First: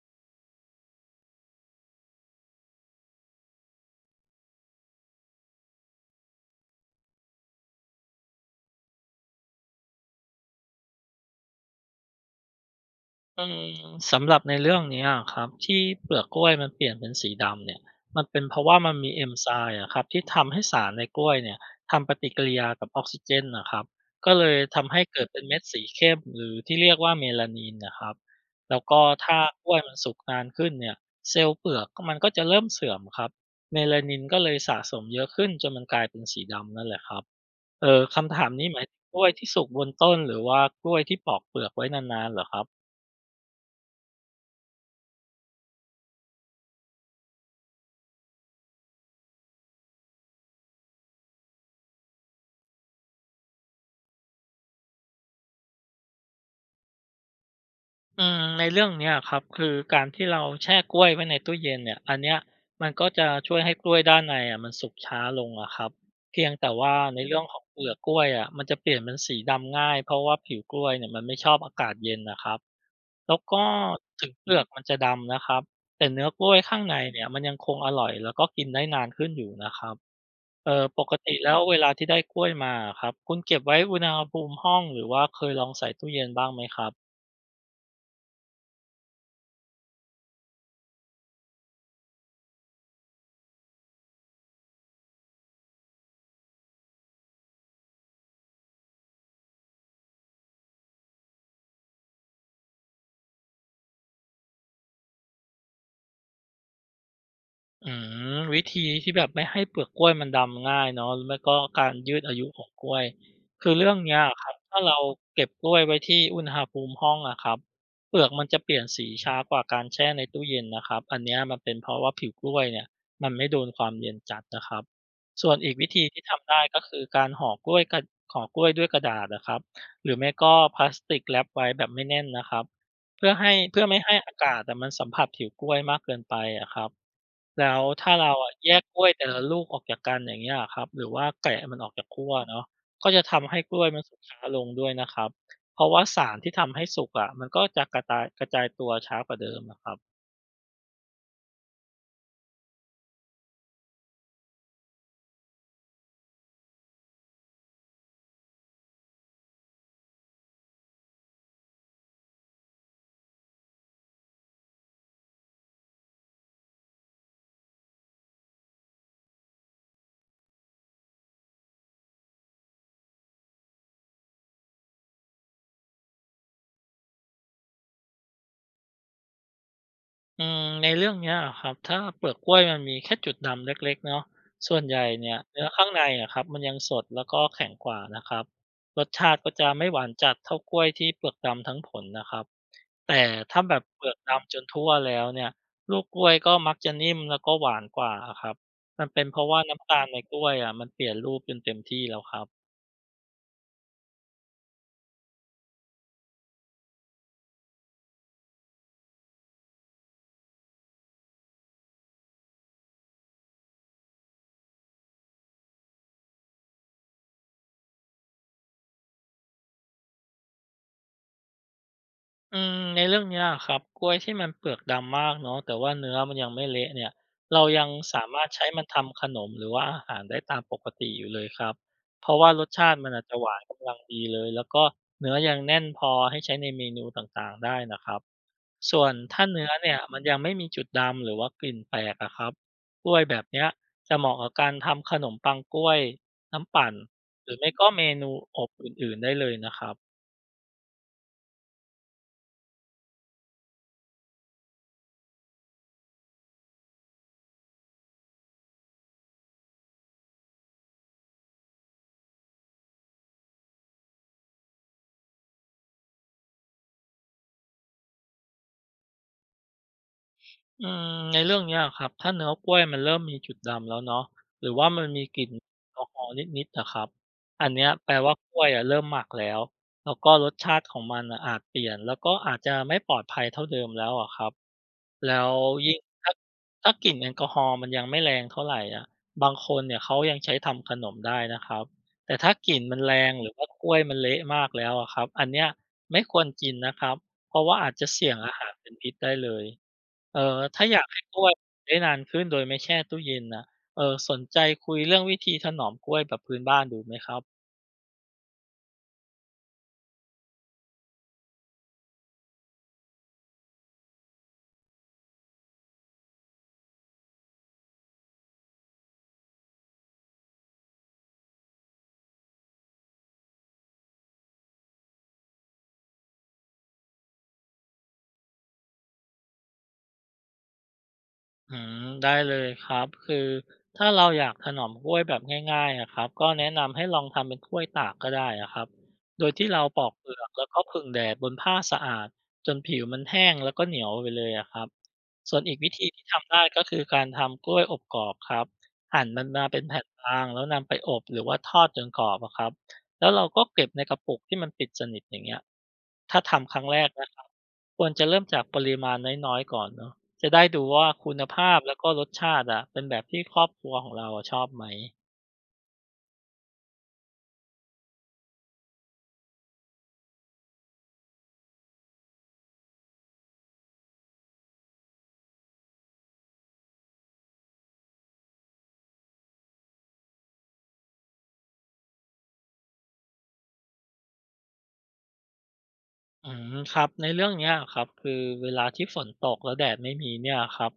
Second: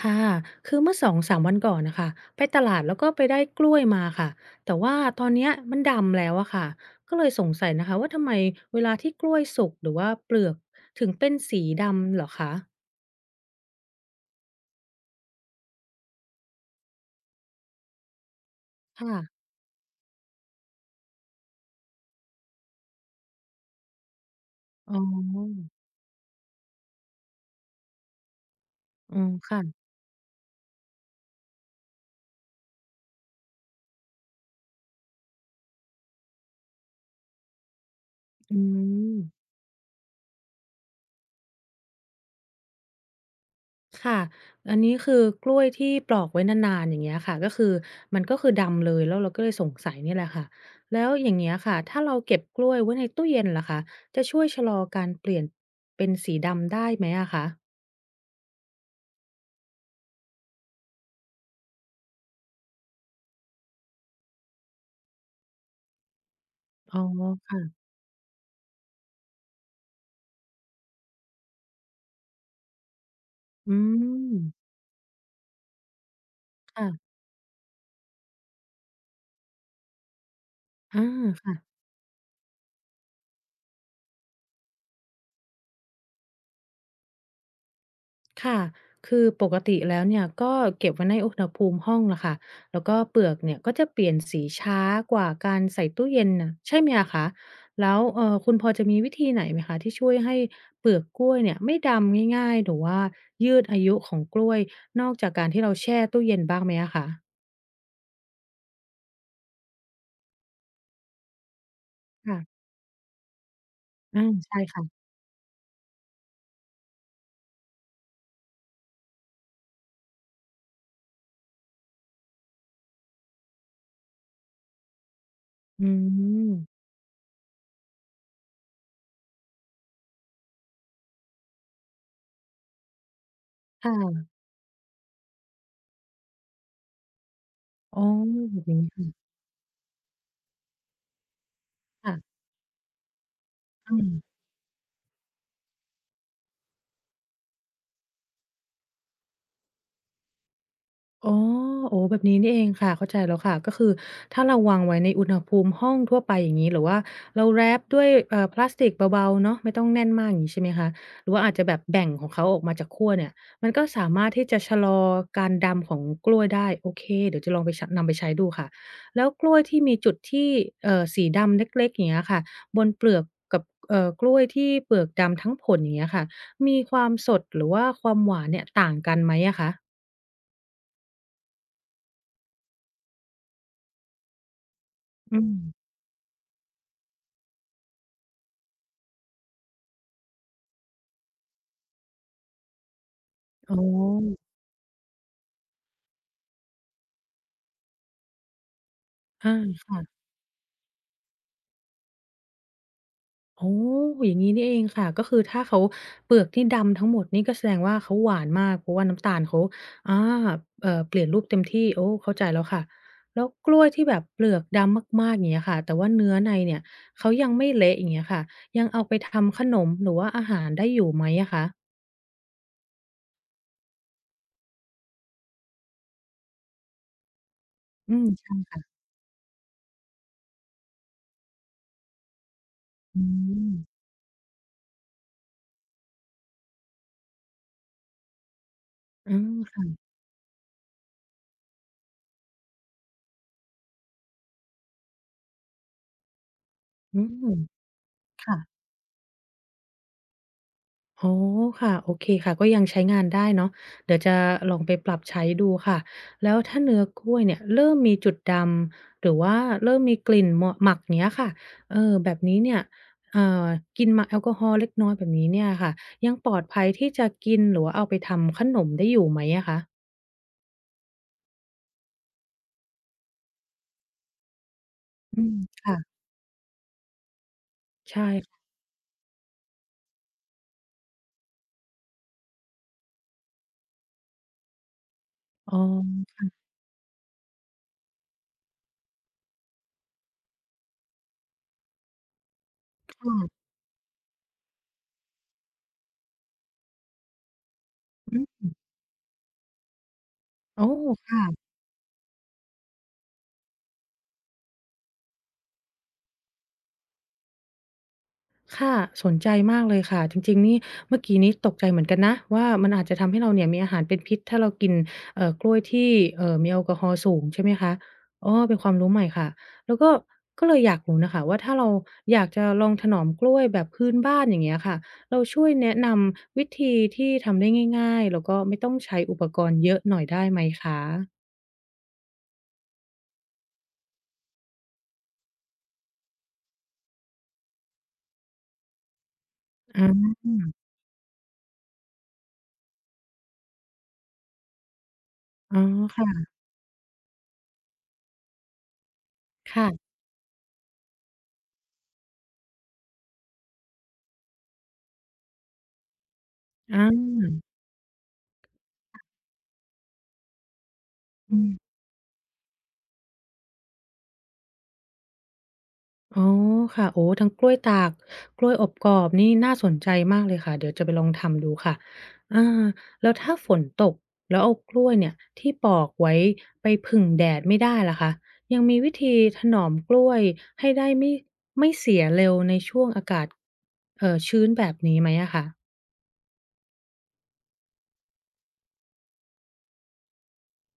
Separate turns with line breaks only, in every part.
ค่ะ คือเมื่อ2-3วันก่อนน่ะค่ะไปตลาดแล้วก็ไปได้กล้วยมาค่ะ แต่ว่าตอนเนี้ยมันดำแล้วอะค่ะ ก็เลยสงสัยนะคะว่าทำไมเวลาที่กล้วยสุกหรือว่าเปลือกถึงเป็นสีดำเหรอคะ
อืมสำหรับในเรื่องเนี้ยครับที่เปลือกกล้วยมันเปลี่ยนเป็นสีดำเนี่ยมันเป็นเพราะว่ามันมีเอน
ค่ะ
ไซม์อะครับที่ทำให้สารในกล้วยเนี่ยทำปฏิกิริยากับออกซิเจนนะครับก็เลยทำ
อ๋
ให้เกิดเป็นเม็ด
อ
สีเข้มหรือที่เรียกว่าเมลานินนะครับแล้วก็
อืม
ถ้ากล้วย
ค่ะ
มันสุกนานขึ้นเนี่ยเซลล์เปลือกก็มันก็จะเริ่มเสื่อมครับเมลานินก็เลยสะสมเยอะขึ้นจนมันกลายเป็นสีดำนั่นแหละครับคำถาม
อื
นี้หมายถึงก
ม
ล้วยที่สุกบนต้นหรือว่ากล้วยที่ปอกเปลือกไว้นานๆเหรอครับ
ค่ะอันนี้คือกล้วยที่ปลอกไว้นานๆอย่างเงี้ยค่ะก็คือมันก็คือดำเลยแล้วเราก็เลยสงสัยเนี่ยแหละค่ะแล้วอย่างเงี้ยค่ะถ้าเราเก็บกล้วยไว้ในตู้เย็นล่ะคะจะช่วยชะลอการเปลี่ยนเป็นสีดำได้ไหมอะคะ
อืมในเรื่องเนี้ยครับคือการที่เราแช่กล้วยไว้ในตู้เย็นเนี่ยอันเนี้ยมันก็จะช่วยให้กล้วยด้านในอะมันสุกช้าลงอะครับเพียงแต่ว่า
อ๋อ
ในเรื่องของเป
ค่ะ
ลือกกล้วยอะมันจะเปลี่ยนเป็นสีดำง่ายเพราะว่าผิวกล้วยเนี่ยมันไม่ชอบอากาศเย็นนะครับแล้วก็
อื
ถึงเป
ม
ลือกมันจะดำนะครับแต่เนื้อกล้วยข้าง
ค่ะ
ในเนี่ยมันยังคงอร่อยแล้วก็กินได้นานขึ้นอยู่นะครับป
อา
กติแล้
ค่ะ
วเวลาที่ได้กล้วยมาครับคุณเก็บไว้อุณหภูมิห้องหรือว่าเคยลองใส่ตู้เย็นบ้างไหมครับ
ค่ะ คือปกติแล้วเนี่ยก็เก็บไว้ในอุณหภูมิห้องล่ะค่ะแล้วก็เปลือกเนี่ยก็จะเปลี่ยนสีช้ากว่าการใส่ตู้เย็นน่ะใช่ไหมอะคะแล้วคุณพอจะมีวิธีไหนไหมคะที่ช่วยให้เปลือกกล้วยเนี่ยไม่ดำง่ายๆหรือว่ายืดอายุของกล้วยนอกจากการที่เราแช่ตู้เย็นบ้างไหมอะคะ
อืมวิธีที่แบบไม่ให้เปลือกกล้วยมันดำง่ายเนาะหรือไม่ก็การยืดอายุข
ค่ะ
องกล้วยคือเรื่องเนี้ย
อา
อะครับ
ใช่
ถ้าเรา
ค่ะ
เก็บกล้วยไว้ที่อุณหภูมิห้องอะครับเปลือกมันจะเปลี่ยนสีช้ากว่าการแช่ในตู้เย็นนะครับอันเนี้ยมันเป็นเพราะว่าผิวกล้วยเนี่ยมันไม่โดนความเย็นจัดนะครับส่วนอีกวิ
อื
ธีที่ทำได้ก็
ม
คือการห่อกล้วยกระห่อกล้วยด้วยกระดาษนะครับหรือไม่ก็พลาสติกแรปไว้แบบไม่แน่นนะครับเพื่อไม่ให้
ค่ะ
อากาศแต่มันสัมผัสผิวกล้วยมากเกินไปอะครับ แล้ว
อ๋อ
ถ้าเราอะ
แบบ
แยกกล้ว
นี้
ยแต่ละลูกออกจากกันอย่างเงี้ยอะครับหรือว่าแกะมันออกจาก
ค่ะ
ขั้วเนาะก็จะทำให้กล้วย
อื
มัน
ม
สุกช้าลงด้วยนะครับเพราะว่าสารที่ทำให้สุกอะมันก็จะกระจายตัวช้ากว่าเดิมอะครับ
อ๋อโอ้แบบนี้นี่เองค่ะเข้าใจแล้วค่ะ ก็คือถ้าเราวางไว้ในอุณหภูมิห้องทั่วไปอย่างงี้หรือว่าเราแรปด้วยพลาสติกเบาๆเนาะไม่ต้องแน่นมากอย่างงี้ใช่ไหมคะหรือว่าอาจจะแบบแบ่งของเขาออกมาจากขั้วเนี่ยมันก็สามารถที่จะชะลอการดำของกล้วยได้โอเคเดี๋ยวจะลองไปชะนำไปใช้ดูค่ะแล้วกล้วยที่มีจุดที่สีดำเล็กๆอย่างเงี้ยค่ะบนเปลือกกับกล้วยที่เปลือกดำทั้งผลอย่างเงี้ยค่ะมีความสดหรือว่าความหวานเนี่ยต่างกันไหมอะคะ
อืมในเรื่องเนี้ยอะครับถ้าเปลือกกล้วยมันมีแค่จุดดำเล็กๆเนาะส่วนใหญ่เนี่ย
อื
เนื้อข้า
ม
งในอะครับมันยังสดแล้วก็แข็งกว่านะครับรสชาติก็จะไม่หวานจัดเท่ากล้วยที่เปลือกดำทั้งผลนะครับ แต่ถ้าแบ
อ๋อ
บเปลือกดำจนทั่วแล้วเนี่ยลูกกล้วยก็มักจะนิ่มแล้วก็หวานกว่าอะครับมันเป็นเพราะ
อา
ว่าน้ำตาลใน
ค่ะ
กล้วยอ่ะมันเปลี่ยนรูปจนเต็มที่แล้วครับ
อ๋ออย่างงี้นี่เองค่ะ ก็คือถ้าเขาเปลือกที่ดำทั้งหมดนี่ก็แสดงว่าเขาหวานมากเพราะว่าน้ำตาลเขาอาเปลี่ยนรูปเต็มที่โอ้เข้าใจแล้วค่ะ แล้วกล้วยที่แบบเปลือกดำมากๆอย่างเงี้ยค่ะแต่ว่าเนื้อในเนี่ยเขายังไม่เละอย่างเงี้ยค่ะยังเอาไปทำขนมหรือว่าอาหารได้อยู่ไหมอะคะ
อืมในเรื่องเนี้ยอะครับกล้วยที่มันเปลือกดำมากเนาะแต่ว่าเนื้อมันยังไม่เละเนี่ยเรายัง
อื
สา
ม
มารถใช้
ค่ะ
มันทำขนมหรือว่าอาหารได้ตามปกติอยู่เลยครับเพราะว่ารสชาติมัน
อื
อาจจะหวาน
ม
กำลังดีเลยแล้วก็เนื้อยังแน่นพอให้ใช้ในเมนูต่างๆได้นะครับส่วน
อื
ถ้า
ม
เนื้อเนี่ย
ค่ะ
มันยังไม่มีจุดดำหรือว่ากลิ่นแปลกอะครับกล้วยแบบเนี้ยจะเหมาะกับการทำขนมปังกล้วยน้ำปั่น
อื
หรือ
ม
ไม่ก็เมนู
ค่ะ
อบอื่นๆได้เลยนะครับ
อ๋อค่ะโอเคค่ะก็ยังใช้งานได้เนาะเดี๋ยวจะลองไปปรับใช้ดูค่ะแล้วถ้าเนื้อกล้วยเนี่ยเริ่มมีจุดดำหรือว่าเริ่มมีกลิ่นหม่อหมักเงี้ยค่ะเออแบบนี้เนี่ยอ่ากินมาแอลกอฮอล์เล็กน้อยแบบนี้เนี่ยค่ะยังปลอดภัยที่จะกินหรือว่าเอาไปทำขนมได้อยู่ไหมอะคะ
อืมในเรื่องเนี้ยอะครับถ้าเนื้อกล้วยมันเริ่มมีจุดดำแล้วเนาะหรือว่ามันมีก
อื
ลิ่น
ม
แอลกอ
ค่ะ
ฮอล์นิดๆอะครับอันเนี้ยแปล
ใช่
ว่ากล้วยอะเริ่มหมักแล้วแล้วก็รสชาติของมันน่ะอาจเปลี่ยนแล้วก็อาจจะไม่ปลอดภัยเท่าเดิมแล้วอะครับแล้ว
อ๋
ยิ่งถ้า
อ
กลิ่นแอลกอฮอล์มันยังไม่แรงเท่าไรอะบางคนเนี่ยเขายังใช้ทำขนมได้นะครับแต่ถ้ากลิ่นมันแร
ค
งหรือ
่ะ
ว่ากล้วยมันเละมากแล้วอะครับอันเนี้ยไม่ควรกินนะครับเพราะว่าอาจจะเสี่ยง
อื
อา
ม
หารเป็นพิษได้เลย ถ้า
โอ้
อยากให้ก
ค่ะ
ล้วยได้นานขึ้นโดยไม่แช่ตู้เย็นน่ะสนใจคุยเรื่องวิธีถนอมกล้วยแบบพื้นบ้านดูไหมครับ
ค่ะสนใจมากเลยค่ะจริงๆนี่เมื่อกี้นี้ตกใจเหมือนกันนะว่ามันอาจจะทำให้เราเนี่ยมีอาหารเป็นพิษถ้าเรากินกล้วยที่มีแอลกอฮอล์สูงใช่ไหมคะอ๋อเป็นความรู้ใหม่ค่ะแล้วก็ก็เลยอยากรู้น่ะค่ะว่าถ้าเราอยากจะลองถนอมกล้วยแบบพื้นบ้านอย่างเงี้ยค่ะเราช่วยแนะนำวิธีที่ทำได้ง่ายๆแล้วก็ไม่ต้องใช้อุปกรณ์เยอะหน่อยได้ไหมคะ
ได้เลยครับคือถ้าเราอยากถนอมกล้วยแบบง่ายๆอะครับก็แนะนำให้ลองทำเป็นกล้วยตากก็ได้อะครับโดยที่เราปอกเปลื
อา
อกแล้วก็ผึ่งแดดบนผ้าสะอาดจนผิวมันแห้งแล้วก็เหนียวไปเลยอะครับส่วนอี
อ๋
ก
อ
วิธีที่
ค่ะ
ทำได้ก็คือการทำกล้วยอบกรอบครับหั่นมันมาเป็นแผ่น
ค่ะ
บางแล้วนำไปอบหรือว่าทอดจนกรอบอะครับแล้วเราก็เก็บในกระปุกที่มันปิดสนิทอย่างเงี้ยถ้าทำครั้งแร
อา
กนะครับควรจะเริ่มจากปริมาณน้อยๆก่อนเนาะ จะได้ดูว่าคุณ
อื
ภาพ
ม
แล้วก็รสชาติอะเป็นแบบที่ครอบครัวของเราอะชอบไหม
อ๋อค่ะโอ้ทั้งกล้วยตากกล้วยอบกรอบนี่น่าสนใจมากเลยค่ะเดี๋ยวจะไปลองทำดูค่ะอาแล้วถ้าฝนตกแล้วเอากล้วยเนี่ยที่ปอกไว้ไปผึ่งแดดไม่ได้ล่ะคะยังมีวิธีถนอมกล้วยให้ได้ไม่ไม่เสียเร็วในช่วงอากาศชื้นแบบนี้ไหมอะคะ
ครับในเรื่องเนี้ยครับคือเวลาที่ฝนตกแล้วแดดไม่มีเนี่ยครับ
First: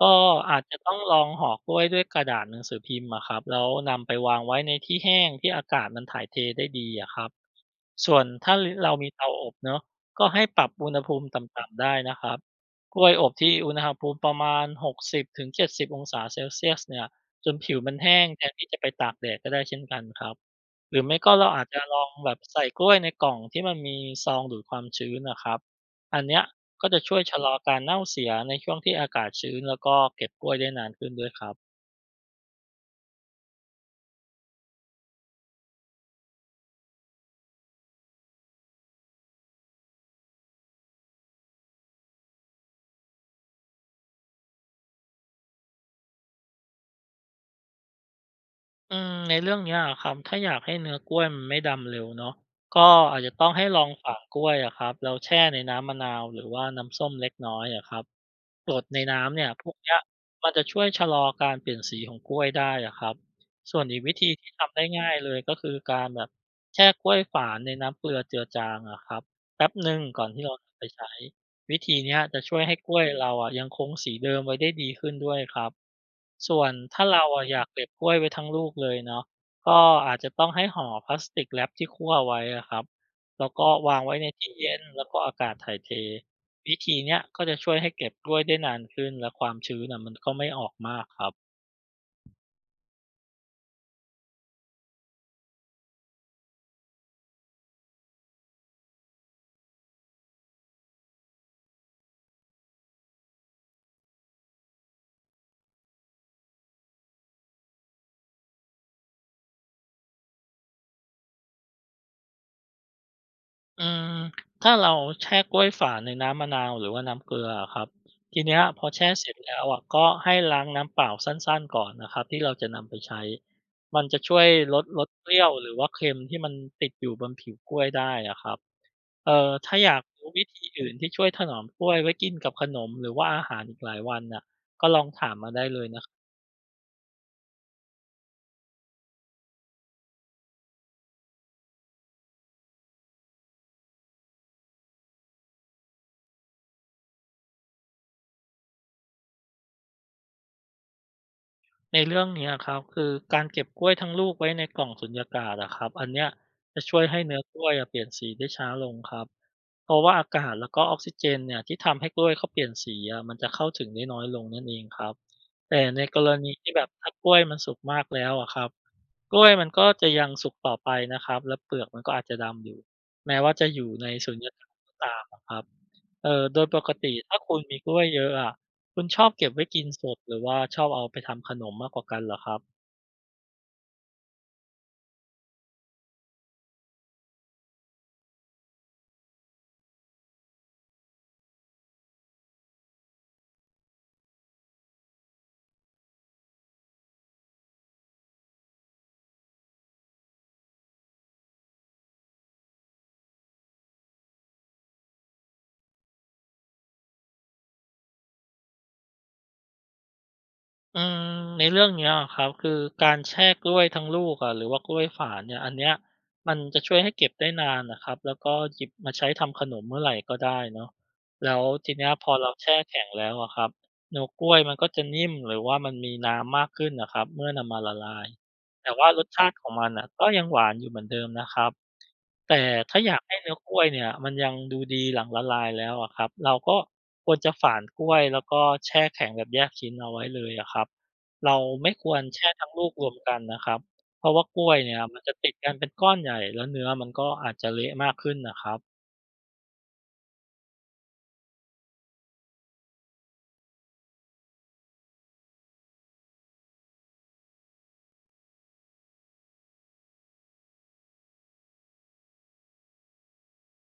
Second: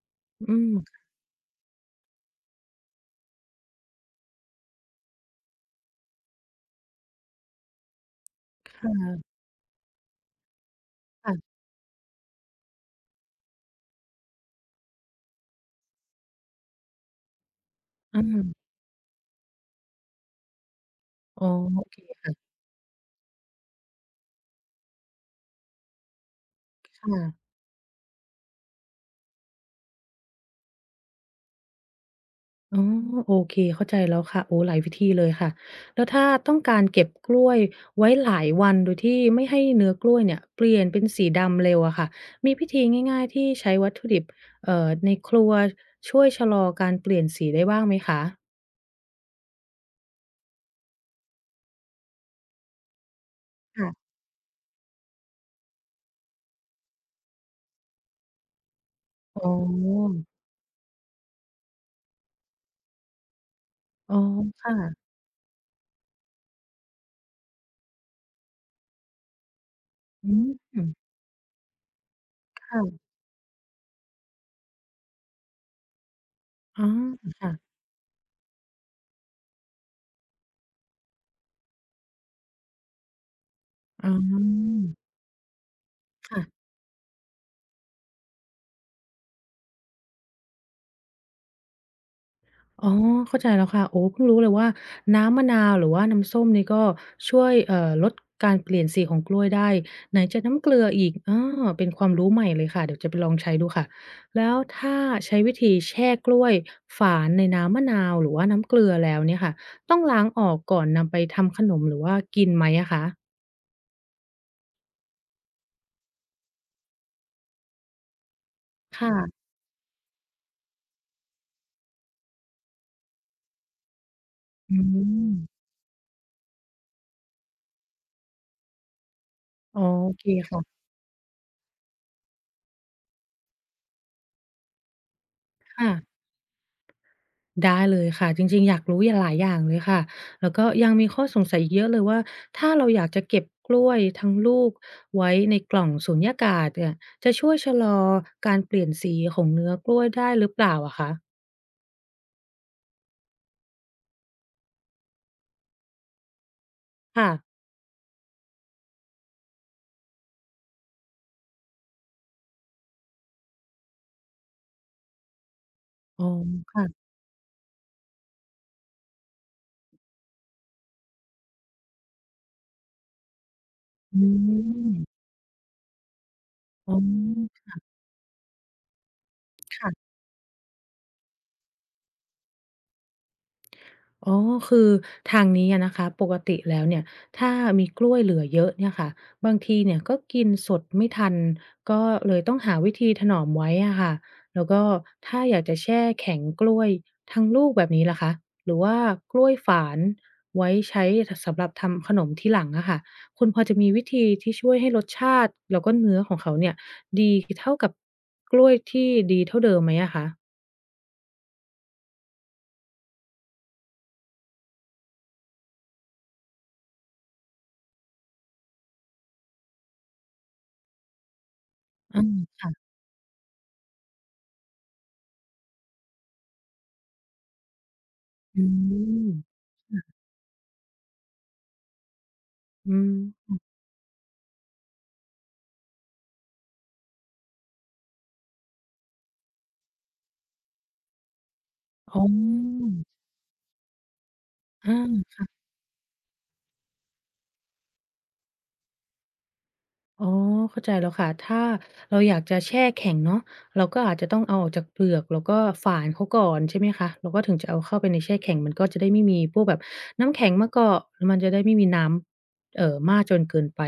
ก็
อื
อาจจะต้อง
ม
ลองห่อกล้วยด้วยกระดาษหนังสือพิมพ์อะครับแล้วนำไปวางไว้ในที่แห้งที่อากาศมันถ่ายเทได้ดีอะครับ ส่วนถ้า
ค
เรามีเตา
่ะ
อบเนาะก็ให้ปรับอุณหภูมิ
ค่ะ
ต่ำๆได้นะครับกล้วยอบที่อุณหภูมิประมาณ 60-70 องศาเซลเซียสเนี่ยจนผิวมัน
อ
แห้งแทน
า
ที่จะไปตากแดดก็ได้เช่นกันครับหรือไม่ก็
อ๋อ
เราอาจจะ
โอ
ล
เค
องแบบ
ค่ะ
ใส่กล้วยในกล่องที่มันมีซองดูดความชื้นนะครับอันเนี้ยก็จะช่วยชะล
ค่ะ
อการเน่าเสียในช่วงที่อากาศชื้นแล้วก็เก็บกล้วยได้นานขึ้นด้วยครับ
อ๋อโอเคเข้าใจแล้วค่ะโอ้หลายวิธีเลยค่ะแล้วถ้าต้องการเก็บกล้วยไว้หลายวันโดยที่ไม่ให้เนื้อกล้วยเนี่ยเปลี่ยนเป็นสีดำเร็วอะค่ะมีพิธีง่ายๆที่ใช้วัตถุดิบในครัวช่วยชะลอการเปลี่ยนสีได้บ้างไหมคะ
ในเรื่องเนี้ยอะครับถ้าอยากให้เนื้อกล้วยมันไม่ดำเร็วเนาะก็อาจจะต้องให้ลอง
ค่ะ
ฝากกล้วยอะครับแล้วแช่ในน้ำมะนาวหรือว่าน้ำส้มเล็กน้อยอะครับ กรดในน้ำเนี่
อ๋
ยพวกเนี้ย
อ
มันจะช่วยชะลอการเปลี่ยนสีของกล้วยได้อะครับส่วนอีก
อ๋
วิ
อ
ธีที่ทำได้
ค่ะ
ง่ายเลยก็คือการแบบแช่กล้วยฝานในน้ำเกลือเจือจางอะครับแป๊บหนึ่งก่อน
อื
ที่เราจะไป
ม
ใช้วิธีเนี้ยจะช่วยให้กล้วย
ค่ะ
เราอะยังคงสีเดิมไว้ได้ดีขึ้นด้วยครับส่วน
อ๋อ
ถ้าเราอะ
ค่ะ
อยากเก็บกล้วยไว้ทั้งลูกเลยเนาะก็อาจจะต้องให้ห่อพลาสติกแรปที่คั่วไว้อะครับแล้วก็วาง
อ๋
ไว้ในที่เย็
อ
นแล้วก็อากาศถ่ายเท
ค่ะ
วิธีเนี้ยก็จะช่วยให้เก็บกล้วยได้นานขึ้นและความชื้นน่ะมันก็ไม่ออกมากครับ
อ๋อเข้าใจแล้วค่ะโอ้เพิ่งรู้เลยว่าน้ำมะนาวหรือว่าน้ำส้มนี่ก็ช่วยลดการเปลี่ยนสีของกล้วยได้ไหนจะน้ำเกลืออีกอาเป็นความรู้ใหม่เลยค่ะเดี๋ยวจะไปลองใช้ดูค่ะแล้วถ้าใช้วิธีแช่กล้วยฝานในน้ำมะนาวหรือว่าน้ำเกลือแล้วเนี่ยค่ะต้องล้างออกก่อนนำไปทำขนมหรือว่ากินไหมอะคะ
อืมถ้าเราแช่กล้วยฝาในน้ำมะนาวหรือว่าน้ำเกลืออะครับทีเนี้ยพอ
ค
แช่เสร็จ
่ะ
แล้วอะก็ให้ล้างน้ำเปล่าสั้นๆก่อนนะครับที่เราจะนำไปใช้มันจะช่วย
อืม
ลดเปรี้ยวหรือว่าเค็มที่มันติดอยู่บนผิวกล้วยได้อะครับถ้า
อ๋อ
อยาก
โอเค
รู้วิธี
ค่ะ
อื่นที่ช่วยถนอมกล้วยไว้กินกับขนมหรือว่าอาหารอีกหลายวันน่ะก็ลองถามมาได้เลยนะ
ค่ะ ได้เลยค่ะจริงๆอยากรู้อย่างหลายอย่างเลยค่ะแล้วก็ยังมีข้อสงสัยอีกเยอะเลยว่าถ้าเราอยากจะเก็บกล้วยทั้งลูกไว้ในกล่องสูญญากาศเนี่ยจะช่วยชะลอการเปลี่ยนสีของเนื้อกล้วยได้หรือเปล่าอะคะ
ในเรื่องเนี้ยครับคือการเก็บกล้วยทั้งลูกไว้ในกล่องสุญญากาศอะครับอันเนี้ยจะช่วยให้
ค่ะ
เนื้อกล้วยอะเปลี่ยนสีได้ช้าลงครับเพราะว่าอากาศแล้วก็ออกซิเจนเนี่ยที่ทำให้กล้วยเขาเปลี่ยนสีอะมันจะเข้าถึงได้น้อยลงนั่นเองครับแต่ในก
อ๋อ
รณีที่แบบ
ค่ะ
ถ้ากล้วยมันสุกมากแล้วอะครับกล้วยมันก็จะยังสุกต่อไปนะครับและเปลือกมันก็อาจจะดำอยู่แม้ว่าจะอยู่ใน
อื
สุญญากาศก็
ม
ตามอะครับโดยปก
อ๋
ติถ้าคุ
อ
ณมีกล้วยเยอะอะ คุณชอบเก็บไว้กินส
ค่ะ
ดหรือว่าชอบเอาไปทำขนมมากกว่ากันเหรอครับ
อ๋อคือทางนี้อะนะคะปกติแล้วเนี่ยถ้ามีกล้วยเหลือเยอะเนี่ยค่ะบางทีเนี่ยก็กินสดไม่ทัน ก็เลยต้องหาวิธีถนอมไว้อะค่ะแล้วก็ถ้าอยากจะแช่แข็งกล้วยทั้งลูกแบบนี้ล่ะคะหรือว่ากล้วยฝานไว้ใช้สำหรับทำขนมที่หลังอะค่ะคุณพอจะมีวิธีที่ช่วยให้รสชาติแล้วก็เนื้อของเขาเนี่ยดีเท่ากับกล้วยที่ดีเท่าเดิมไหมอะคะ
อืในเรื่องเนี้ยอะครับคือการแช่กล้วยทั้งลูกอะหรือว่ากล้วยฝานเนี่ยอันเนี้ยมันจะช่วยให้เก็บได้นานน่ะครับแล้วก็หยิบมาใช้ทำขนมเมื่อไหร่ก็ได้เนาะแล้วทีเนี้ย
อ
พ
ม
อเราแช่
ค่ะ
แข็งแล้วอะครับเนื้อกล้วยมันก็จะนิ่มหรือว่ามันมีน้ำมากขึ้นน่ะครับเมื่อนำมาละลาย
อื
แต่ว่ารสชาติ
ม
ของมันน่ะก็ยังหวานอยู่เหมือนเดิมนะครับ แต่
อื
ถ้าอยากให้เนื้
ม
อกล้วยเนี่ยมันยังดูดีหลังละลายแล้วอะครับเราก็ควรจะฝานกล้วยแล้วก็แช่แข็งแบบแยกชิ้นเอาไว้เลยอะครับเราไม่คว
อ๋
รแช่ทั้งลู
อ
กรวมกันนะครับเพราะว่ากล้วยเนี่ยมัน
อา
จะติดกันเป็นก้อนใหญ่แล้วเนื้อมันก็อาจจะเละมากขึ้นนะครับ
อ๋อเข้าใจแล้วค่ะถ้าเราอยากจะแช่แข็งเนาะเราก็อาจจะต้องเอาออกจากเปลือกแล้วก็ฝานเขาก่อนใช่ไหมคะแล้วก็ถึงจะเอาเข้าไปในแช่แข็งมันก็จะได้ไม่มีพวกแบบน้ำแข็งมาเกาะมันจะได้ไม่มีน้ำมากจนเกินไป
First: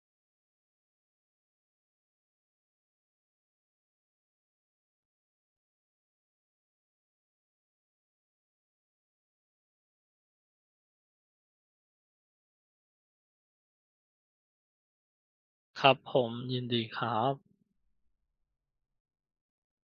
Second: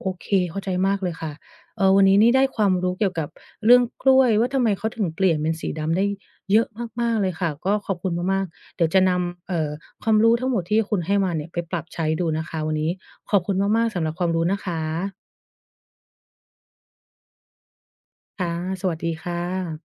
โอเคเข้าใจมากเลยค่ะวันนี้นี่ได้ความรู้เกี่ยวกับเรื่องกล้วยว่าทำไมเขาถึงเปลี่ยนเป็นสีดำได้เยอะมากๆเลยค่ะก็ขอบคุณมากๆเดี๋ยวจะนำความรู้ทั้งหมดที่คุณให้มาเนี่ยไปปรับใช้ดูนะคะวันนี้ขอบคุณมากๆสำหรับความรู้นะคะ
ครับผมยินดีครับ
ค่ะสวัสดีค่ะ